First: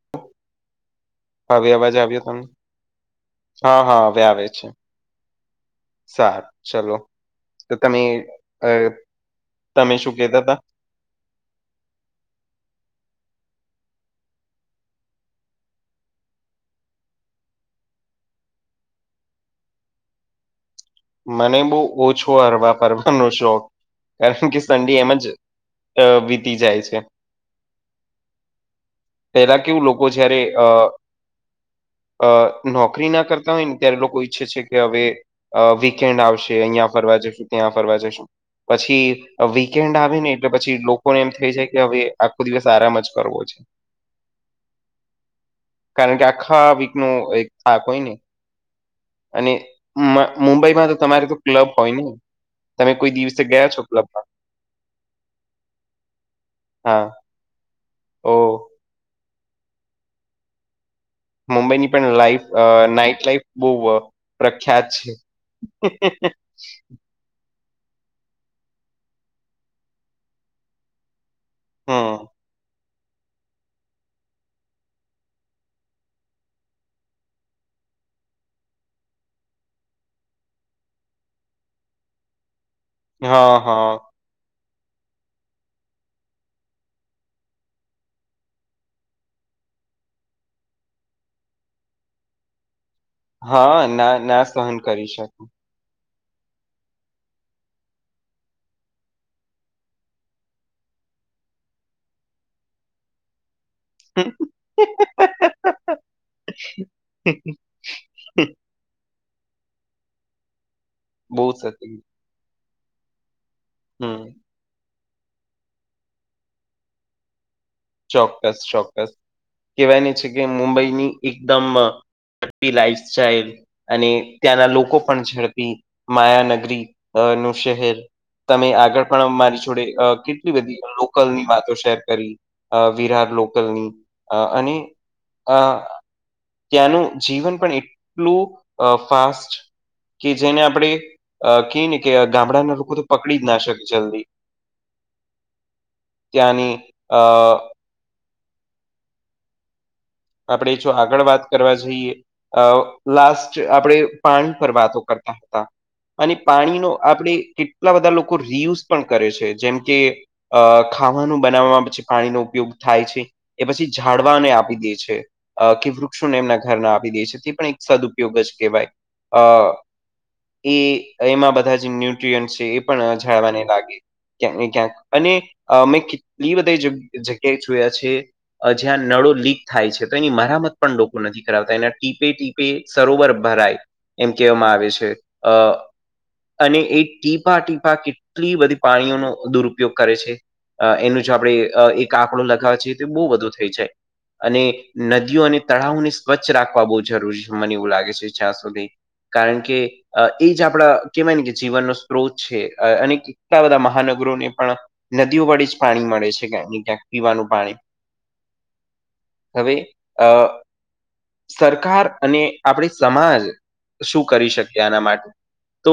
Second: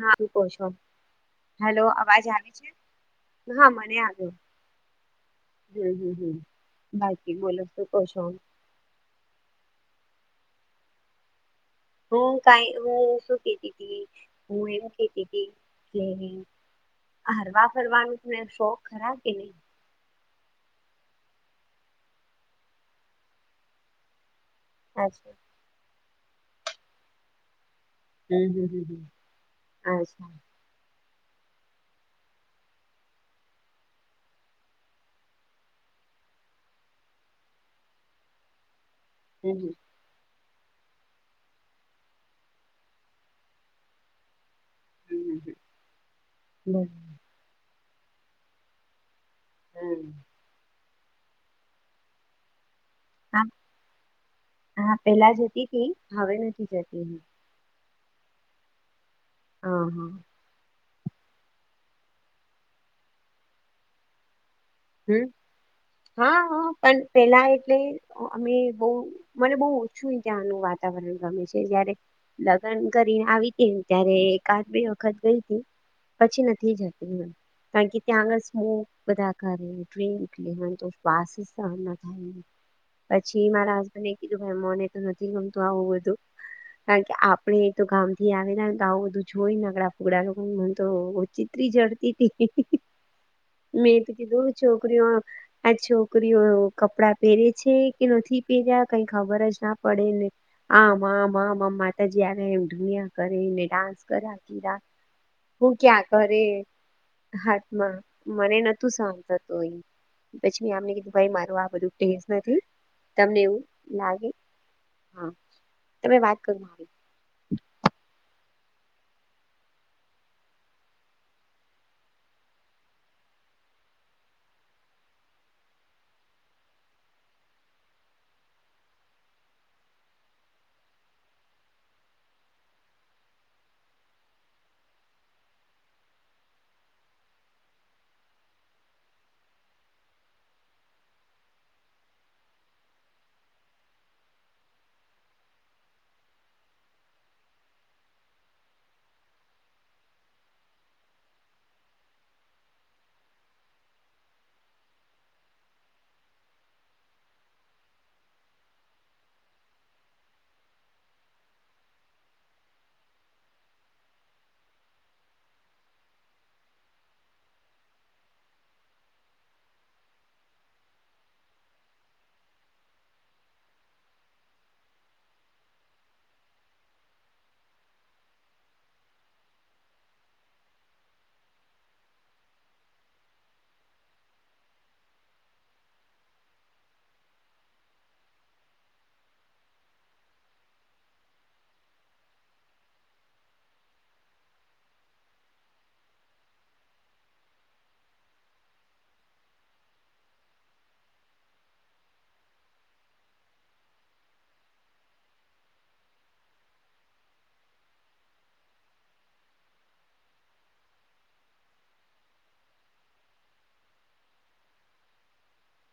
હા શુ કહો છો, હવે હેલો આવ્યો અવાજ તમને આવે છે? હા મને હવે આવીયો. આવે છે હમ હમ હમ સારું ચલો બાકી બલ તો કો છો. અ તમે શું કેતા તા? હું કઈ હું શું કેતી તી હું એવું કેતી હતી હરવા ફરવાનું તને શોખ ખરા કે ની? મને બવ ઓછો હરવા ફરવાનો શોખ કારણ કે સંડે એમ જ અચ્છા અ વીતી જાય છે. હમ હમ હમ હમ. પહેલા કેવું લોકો અચ્છા જારે અ અ નોકરી ના કરતા હોય ને ત્યારે લોકો ઈચ્છે છે કે હવે વિકેન્ડ આવશે અહિયાં ફરવા જશું ત્યાં ફરવા જશું પછી હમ હમ વીકેન્ડ આવી ને એટલે પછી લોકોને એમ થઈ જાય કે હવે આખો દિવસ આરામ જ કરવો છે. હમ હમ હમ. કારણ કે આખા બરાબર. વીક નો એક થાક હોય ને. અને હમ. મુંબઈમાં તો તમારે તો ક્લબ હોય ને! તમે કોઈ દિવસે હા ગયા છો ક્લબમાં? હા પેલા જતી તી હવે નથી હા જતી. ઓ. હ હા. મુંબઈની પણ લાઈફ નાઈટ લાઈફ બહુ પ્રખ્યાત છે. હમ હા હા પણ પેલા એટલે અમે બહુ મને બહુ ઓછું ત્યાંનું વાતાવરણ ગમે છે. જ્યારે હમ રે લગ્ન કરી આવી હતી ત્યારે એકાદ બે વખત ગઈ હતી. પછી નથી જતી કારણ કે ત્યાં આગળ સ્મોક બધાં હા તો એટલે મને વાસી સહન ના થાય પછી હા મારા હા હસબેન્ડ એ કીધું મને તો નથી ગમતું આવું બધું. કારણ કે આપડે તો ગામ થી આવેલા હોય ને આવ બધું જોઈને નગડા ફુગડા મને તો ચિત્રી જડતી હતી. હા મેં તો ના ના કીધું સહન છોકરીઓ કરી શકે. આ છોકરીઓ કપડાં પહેરે છે કે નથી પહેર્યા કઈ ખબર જ ના પડેને. આમ આમ આમ માતાજી આવે એમ ધુણીયા કરીને ડાન્સ રા હું ક્યાં કરે હાથમાં મને નથી શુ સહન થતુ હોય, પછી આમને કીધું, બહુ મારે આ સતી ટેસ્ટ. નથી તમને એવું હમ લાગે હા તમે વાત કરો મારી. ચોક્કસ ચોક્કસ કહેવાયની છે કે મુંબઈની એકદમ [unintelligible] લાઈફ સ્ટાઈલ. અને ત્યાંના લોકો પણ ઝડપી માયાનગરી અ નું શહેર. તમે આગળ પણ મારી જોડે કેટલી બધી લોકલની વાતો શેર કરી. અ વિરાહ લોકલની અ અને અ ત્યાંનું જીવન પણ એટલું અ ફાસ્ટ. કે જેને આપડે કે ઈ ને કે, ગામડાના લોકો તો પકડી જ ના શકે, જલ્દી. ત્યાંની અ અ. આપણે જો આગળ વાત કરવા જઈએ. અ લાસ્ટ આપણે પાની પર વાતો કરતા હતા. અને પાણીનો આપણે કેટલા બધા લોકો રિયુઝ પણ કરે છે, જેમ કે અ ખાવાનું બનાવવામાં પછી, પાણીનો ઉપયોગ થાય છે, એ પછી ઝાડવાને આપી દે છે. કે વૃક્ષોને એમના ઘરના આપી દે છે, તે પણ એક સદઉપયોગ જ કેવાય. હ. એ એમાં બધાં જે ન્યુટ્રીયન્ટ છે, એ પણ જાળવાને લાગે. ક્યાંકને, ક્યાંક અને અમે કેટલી બધા જગ્યાએ જોયા છે. અ જ્યાં નળો લી થાય છે, તો એની મરામત પણ લોકો નથી કરાવતા, એના ટીપે ટીપે સરોવર ભરાય. એમ કેવામાં આવે છે, અ. અને એ ટીપા ટીપા કેટલી બધી પાણીઓનો દુરુપયોગ કરે છે. અ એનું જો આપડે અ એક આંકડો લગાવ જઈએ, તો બો વધુ થઈ જાય. અને નદીઓ અને તળાવોને સ્વચ્છ રાખવા બો જરૂરી, મને એવું લાગે છે જ્યાં સુધી. કારણ કે, અ એ જ આપડા કેવાય ને, કેજીવનનો સ્ત્રોત છે, અ અને એટલા બધા મહાનગરોને પણ નદીઓ વળી જ પાણી મળે છે, ક્યાંક ને, ક્યાંક પીવાનું પાણી. હવે અ. સરકાર અને આપડી સમાલ શું કરી શકીએ, આના માટે. તો.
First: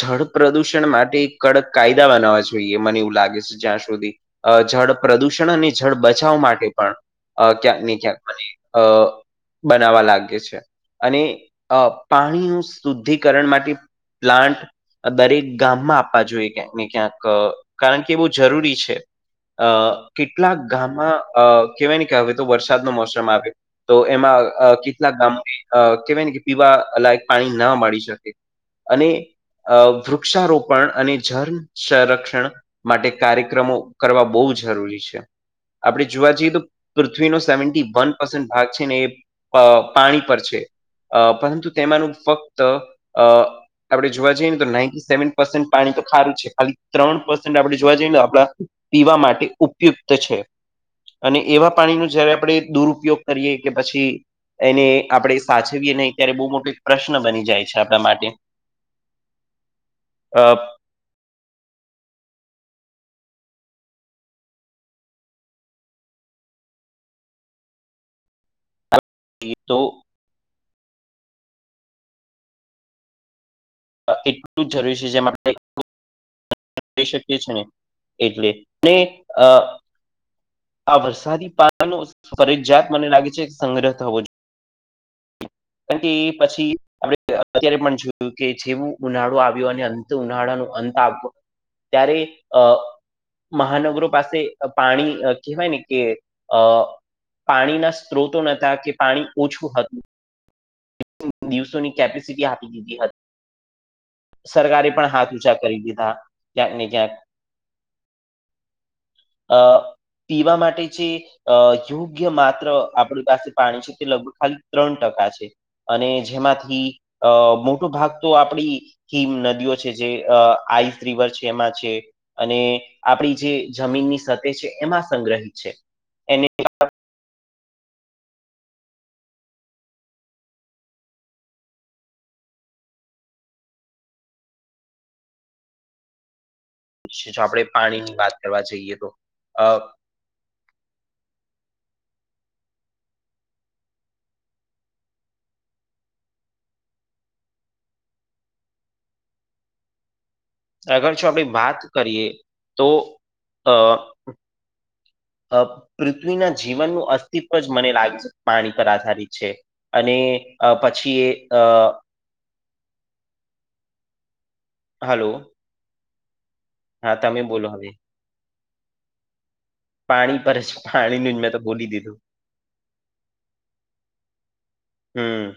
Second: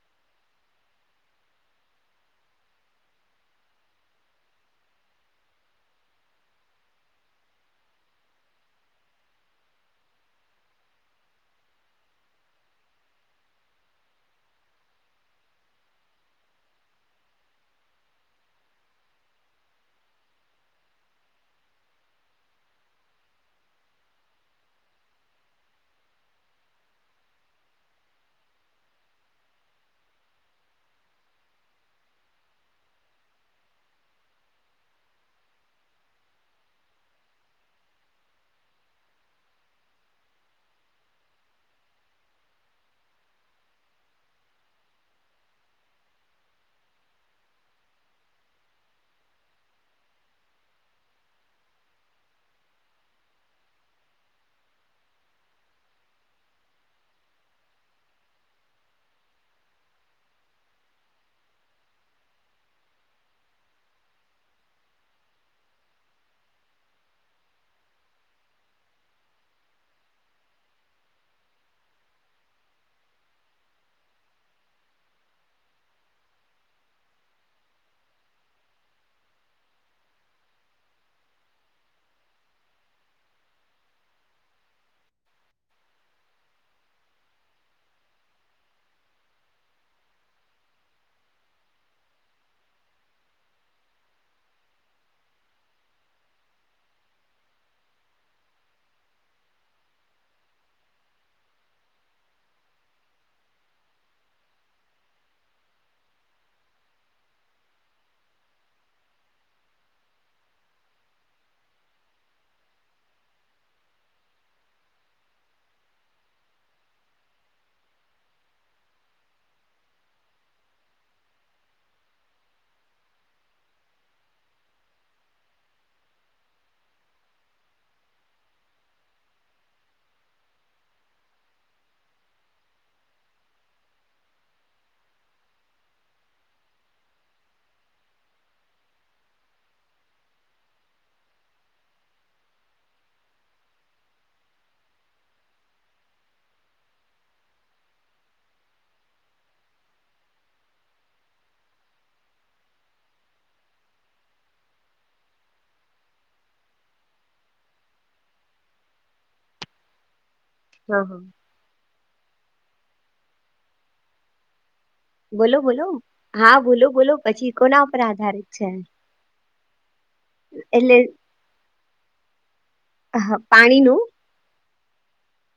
જળ પ્રદુષણ માટે, એક કડક કાયદા બનાવવા જોઈએ, મને એવું લાગે છે, જ્યાં સુધી. અ જળ પ્રદૂષણ અને જળ બચાવ માટે પણ. અ ક્યાંક ને, ક્યાંક મને અ બનાવા લાગે છે. અને અ પાણીનું શુદ્ધિકરણ માટે પ્લાન્ટ દરેક ગામમાં આપવા જોઈએ, ક્યાંક ને, ક્યાંક કારણ કે એ બો જરૂરી છે. અ કેટલાક ગામમાં અ કેવાય ને, કે હવે તો વરસાદનો મોસમ આવ તો એમાં અ કેટલાક ગામો ને અ કેવાય ને, કે પીવા લાયક પાણી ના મળી શકે. અને અ વૃક્ષારોપણ અને જન સંરક્ષણ. માટે કાર્યક્રમો કરવા બો જરૂરી છે, આપણે જોવા જઈએ તો. પૃથ્વીનો સેવન્ટી વન પસેન્ટ ભાગ છે ને, એ પ પાણી પર છે. અ પરંતુ તેમાનું ફક્ત અ આપણે જોવા જઈએ ને, તો સેવન પર્સન્ટ પાણી તો ખારું છે, ખાલી ત્રણ પર્સેન્ટ આપણેે જોવા જઈએ આપ પીવા માટે ઉપયુક્ત છે, અને એવા પાણીનું જયારે આપણે દુરુપયોગ કરીએ કે, પછી એને આપણે સાચવીએ નઈ, ત્યારે બો મોટો પ્રશ્ન બની જાય છે, આપણા માટે. અ. એ તો. એટલું જ જરૂરી છે, જેમાં [unintelligible] એટલે ને અ. આ વરસાદી પાણી નો ફરજિયાત મને લાગે છે, સંગ્રહ થવો જોઈએ. કારણ કે, પછી આપણે અત્યારે પણ જોયું કે, જેવું ઉનાળો આવ્યો, અને અંત ઉનાળાનો, અંત આવે. ત્યારે અ મહાનગરો પાસે પાણી કેવાય ને, કે અ. પાણીના સ્ત્રોતો નતા કે, પાણી ઓછું હતું. દિવસોની કેપેસિટી આપી દીધી હતી. સરકારે પણ હાથ ઉંચા કરી દીધા, ક્યાંક ને, ક્યાંક. અ પીવા માટે જે. અ યોગ્ય માત્ર આપણી પાસે પાણી છે તે લગભગ ખાલી ત્રણ ટકા છે. અને જેમાંથી અ મોટો ભાગ તો આપડી હિમ નદીઓ છે જે અ આઈસ રિવર છે એમાં છે. અને આપડી જે જમીનની સતે છે એમાં સંગ્રહી છે એને જો આપણે પાણી ની વાત કરવા જઈએ તો અ અગર જો આપણે વાત કરીએ તો અ અ પૃથ્વીના જીવનનું અસ્તિત્વ જ મને લાગે છે પાણી પર આધારિત છે. અને અ હા હા પછીએ અ હલો બોલો બોલો હા બોલો બોલો હા તમે પછી બોલો કોના હવે ઉપર આધારિત છે. પાણી પર જ એટલે પાણીનું જ મેં તો બોલી દીધું. પાણીનું હા.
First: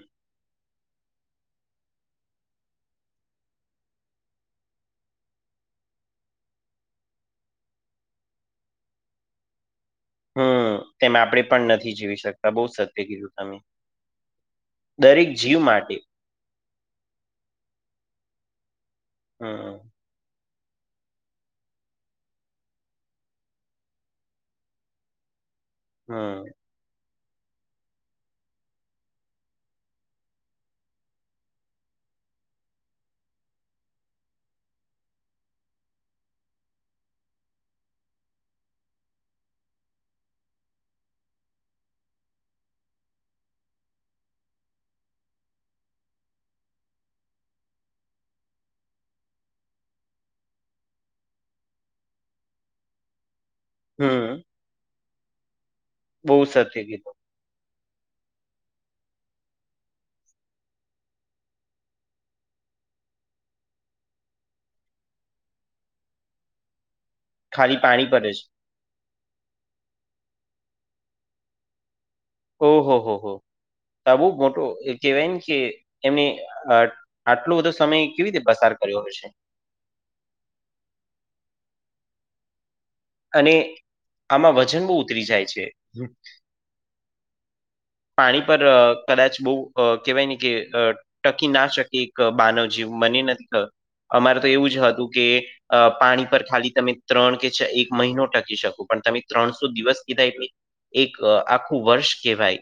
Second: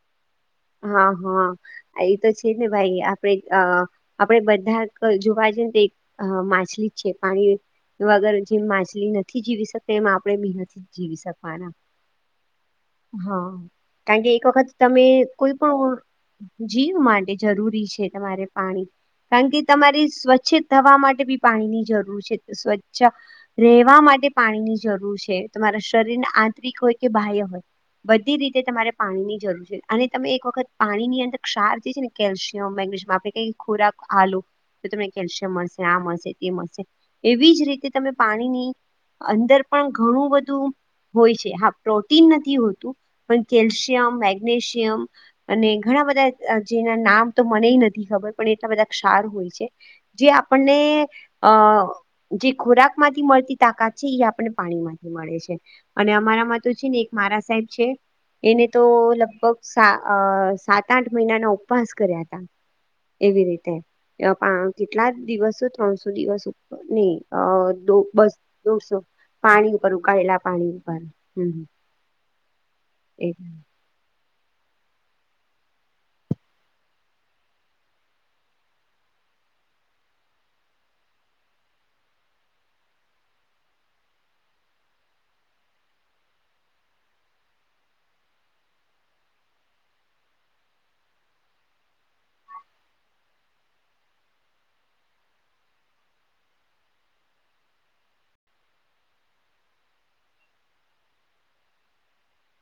હા હા એ તો છે ને ભાઈ આપણે અ આપણે બધા ક જોવા જઈએ તે એક અ માછલી છે પાણી તો અગર જેમ માછલી નથી જીવી શકતી. તેમ આપણે બી હમ નથી જીવી તેમાં આપણે પણ શકવાના નથી જીવી શકતા બહુ સત્ય કીધું હા. તમે કાકે એક વખત તમે દરેક કોઈ જીવ પણ માટે જીવ માટે જરૂરી છે તમારે પાણી કારણ કે હમ તમારી સ્વચ્છ થવા માટે બી પાણીની જરૂર છે સ્વચ્છા રહેવા માટે પાણીની જરૂર છે. તમારા શરીરને હમ આંતરિક હોય કે બાહ્ય હોય બધી રીતે તમારે પાણી ની જરૂર છે અને. તમે એક વખત પાણી ની અંદર ક્ષાર જે છે ને કેલ્શિયમ મેગ્નેશિયમ આપણે ખોરાક આલુ તો તમને કેલ્શિયમ મળશે આ મળશે તે મળશે એવી જ રીતે તમે પાણીની અંદર પણ ઘણું બધું હોય છે હા પ્રોટીન નથી હોતું પણ કેલ્શિયમ મેગ્નેશિયમ અને ઘણા બધા અ જેના નામ તો મને નથી ખબર પણ એટલા બધા ક્ષાર હોય છે. જે આપણને અ જે ખોરાક માંથી મળતી તાકાત છે એ હમ આપણને પાણીમાંથી મળે છે અને બહુ અમારામાં સત્ય તો છે ને એક કીધું મારા સાહેબ છે. એને તો લગભગ સા અ સાત આઠ મહિનાના ઉપવાસ કર્યા તા. એવી રીતે અ કેટલા દિવસો ત્રણસો દિવસ ઉપર નહી અ ખાલી તો પાણી પર બસ જ દો સો પાણી ઉપર ઉકળેલા પાણી ઉપર ઓહ હો હો એ હમ સાહેબ મોટો એ કેહેવાય કે એમને અ આટલો બધો સમય કેવી રીતે પસાર કર્યો હશે? અને આમાં વજન બહુ ઉતરી જાય છે. પાણી પર અ કદાચ બહુ અ કહેવાય ને કે અ ટકી ના શકે એક માનવજીવન મને નથી કયો અમારે તો એવું જ હતું કે અ પાણી પર ખાલી તમે ત્રણ કે એક મહિનો ટકી શકું પણ તમે ત્રણસો દિવસ કીધા એટલે એક આખું વર્ષ કહેવાય.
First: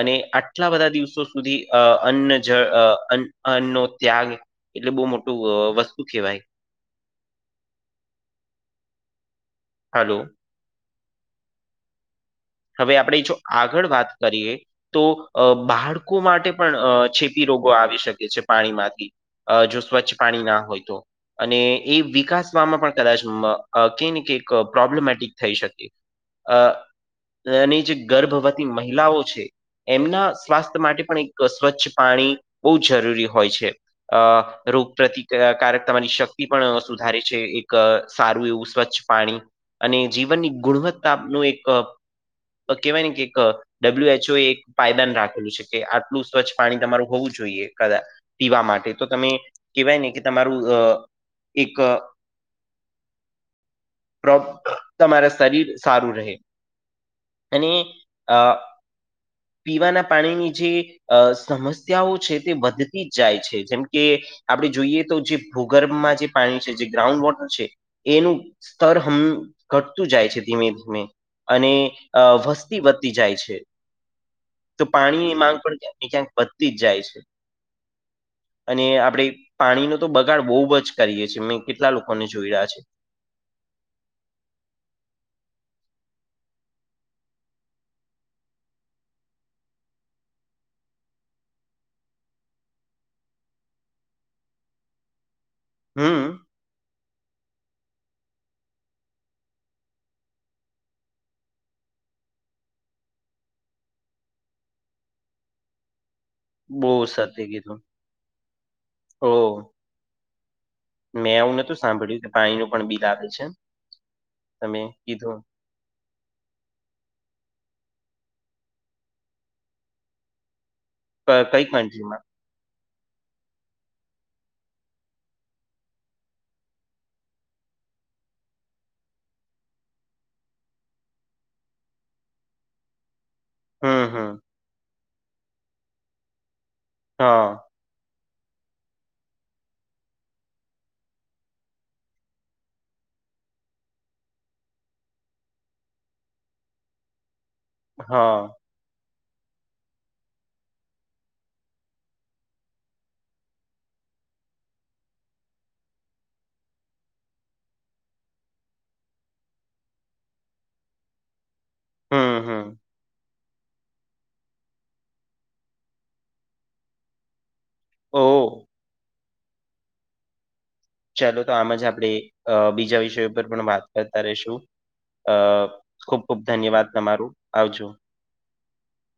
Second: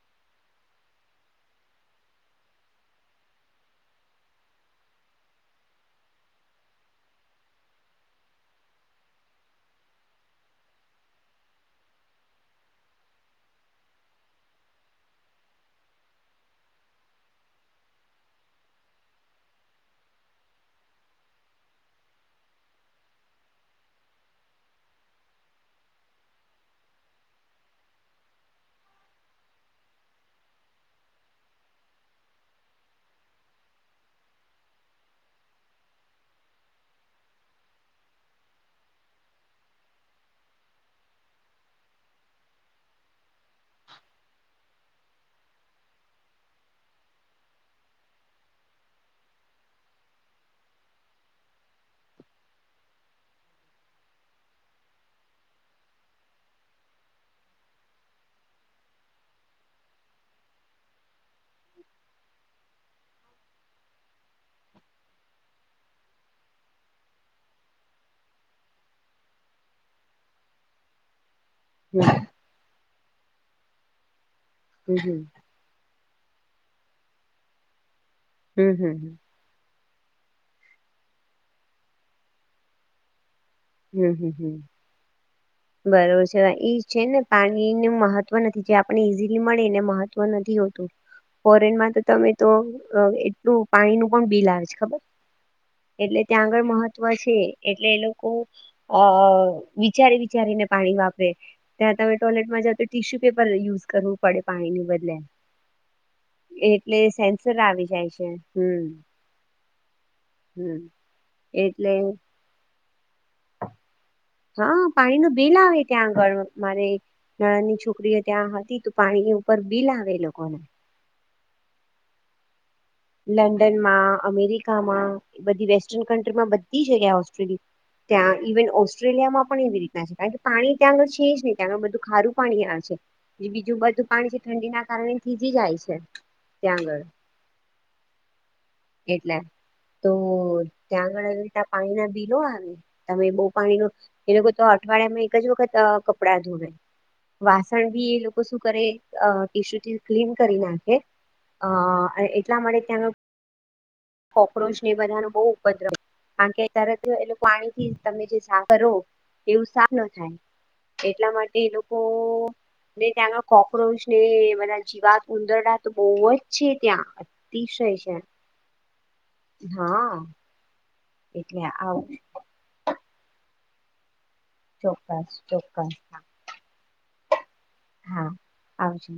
અને આટલા બધા દિવસો સુધી અ અન્ન જળ અ અન્ન અન્ન નો ત્યાગ એટલે બહુ મોટું અ વસ્તુ કહેવાય. હલો હવે આપણે જો આગળ વાત કરીએ તો અ બાળકો માટે પણ અ ચેપી રોગો આવી શકે છે પાણીમાંથી. અ જો સ્વચ્છ પાણી ના હોય તો અને એ વિકાસવામાં પણ કદાચ મ અ કઈ ને કઈક અ પ્રોબ્લેમેટિક થઈ શકે. અ અને જે ગર્ભવતી મહિલાઓ છે. એમના સ્વાસ્થ્ય માટે પણ એક સ્વચ્છ પાણી બહુ જરૂરી હોય છે. અ રોગ પ્રતિઅકારકતા વાણી શક્તિ પણ સુધારે છે એક અ સારું એવું સ્વચ્છ પાણી અને જીવનની ગુણવત્તા નું એક અ કહેવાય ને કે અ ડબલ્યુ એચ ઓ એ પાયદાન રાખેલું છે કે આટલું સ્વચ્છ પાણી તમારું હોવું જોઈએ કદાચ પીવા માટે તો તમે કેહેવાય ને કે તમારું અ એક અ [unintelligible] તમારા શરીર સારું રહે. અને અ પીવાના પાણીની જે અ સમસ્યાઓ છે તે વધતી જ જાય છે જેમ કે આપણે જોઈએ તો જે ભૂગર્ભમાં જે પાણી છે જે ગ્રાઉન્ડ વોટર છે એનું સ્તર હમ્મ ઘટતું જાય છે ધીમે ધીમે. અને વસ્તી વધતી જાય છે તો હમ હમ. પાણીની માંગ પણ જેમ ક્યાંક પત્તી જ જાય છે હમ અને હમ આપણે પાણીનો તો બગાડ બહુ જ કરીએ છીએ મેં કેટલા લોકોને જોઈયા છે. હમ્મ હમ્મ હમ્મ. બરોબર છે એ છે ને પાણીનું મહત્વ નથી જે આપણે ઈઝીલી મળે એનુ મહત્વ નથી હોતું. ફોરેનમાં તો તમે તો એટલું પાણી નું પણ બિલ આવે છે ખબર? એટલે હમ ત્યાં આગળ મહત્વ છે એટલે એ લોકો અ વિચારે વિચારી ને પાણી વાપરે. ત્યાં તમે ટોયલેટમાં જાવ તો ટીશ્યુ પેપર યુઝ કરવું પડે પાણીની બદલે. બહુ એટલે સાચી સેન્સર કીધું આવી જાય છે હમ ઓ. હમ મેં આવું નતું એટલે સાંભળ્યું કે પાણીનું પણ બિલ આવે છે. તમે હા પાણી નું કીધું બિલ આવે. ત્યાં આગળ મારે નદડની છોકરીઓ ત્યાં હતી તો પાણી ઉપર બિલ આવે એ લોકોને. ક કઈ કન્ટ્રીમા? લંડનમાં, અમેરિકામાં બધી વેસ્ટર્ન કન્ટ્રીમાં બધી જગ્યા ઓસ્ટ્રેલ ત્યાં ઇવન ઓસ્ટ્રેલિયામાં પણ એવી રીતના છે કારણ કે પાણી ત્યાં આગળ છે જ નહીં ત્યા આગળ બધું ખારું પાણી આવે છે. બીજું હમ બધું હમ પાણી છે ઠંડી ના કારણે થીજી જાય છે ત્યાં આગળ. હા. એટલે તો ત્યાં આગળ એવી રીત પાણી ના બિલો આવે. તમે બહુ પાણી નો એ લોકો તો અઠવાડિયામાં એક જ વખત કપડાં ધોવે. વાસણ ભી એ હા લોકો શું કરે અ ટીશુથી ક્લીન કરી નાખે અ એટલા માટે ત્યાં આગળ કોક્રોચ ને એ બધાનો બહુ ઉપદ્રવ કારણ કે તરત એ પાણી થી તમે જે સાફ કરો એવું સાફ ન થાય. એટલા માટે એ લોકો હમ હમ ત્યાંનો કોક્રોચ ને જીવાત ઉંદરડા તો બહુ જ છે ત્યાં અતિશય છે. ઓ હા. ચાલો તો એટલે આમ જ આપણે આવું બીજા વિષયો પર પણ વાત કરતા રેશું. અ ચોક્કસ ચોક્કસ ખુબ ખુબ ધન્યવાદ તમારું આવજો. હા આવજો.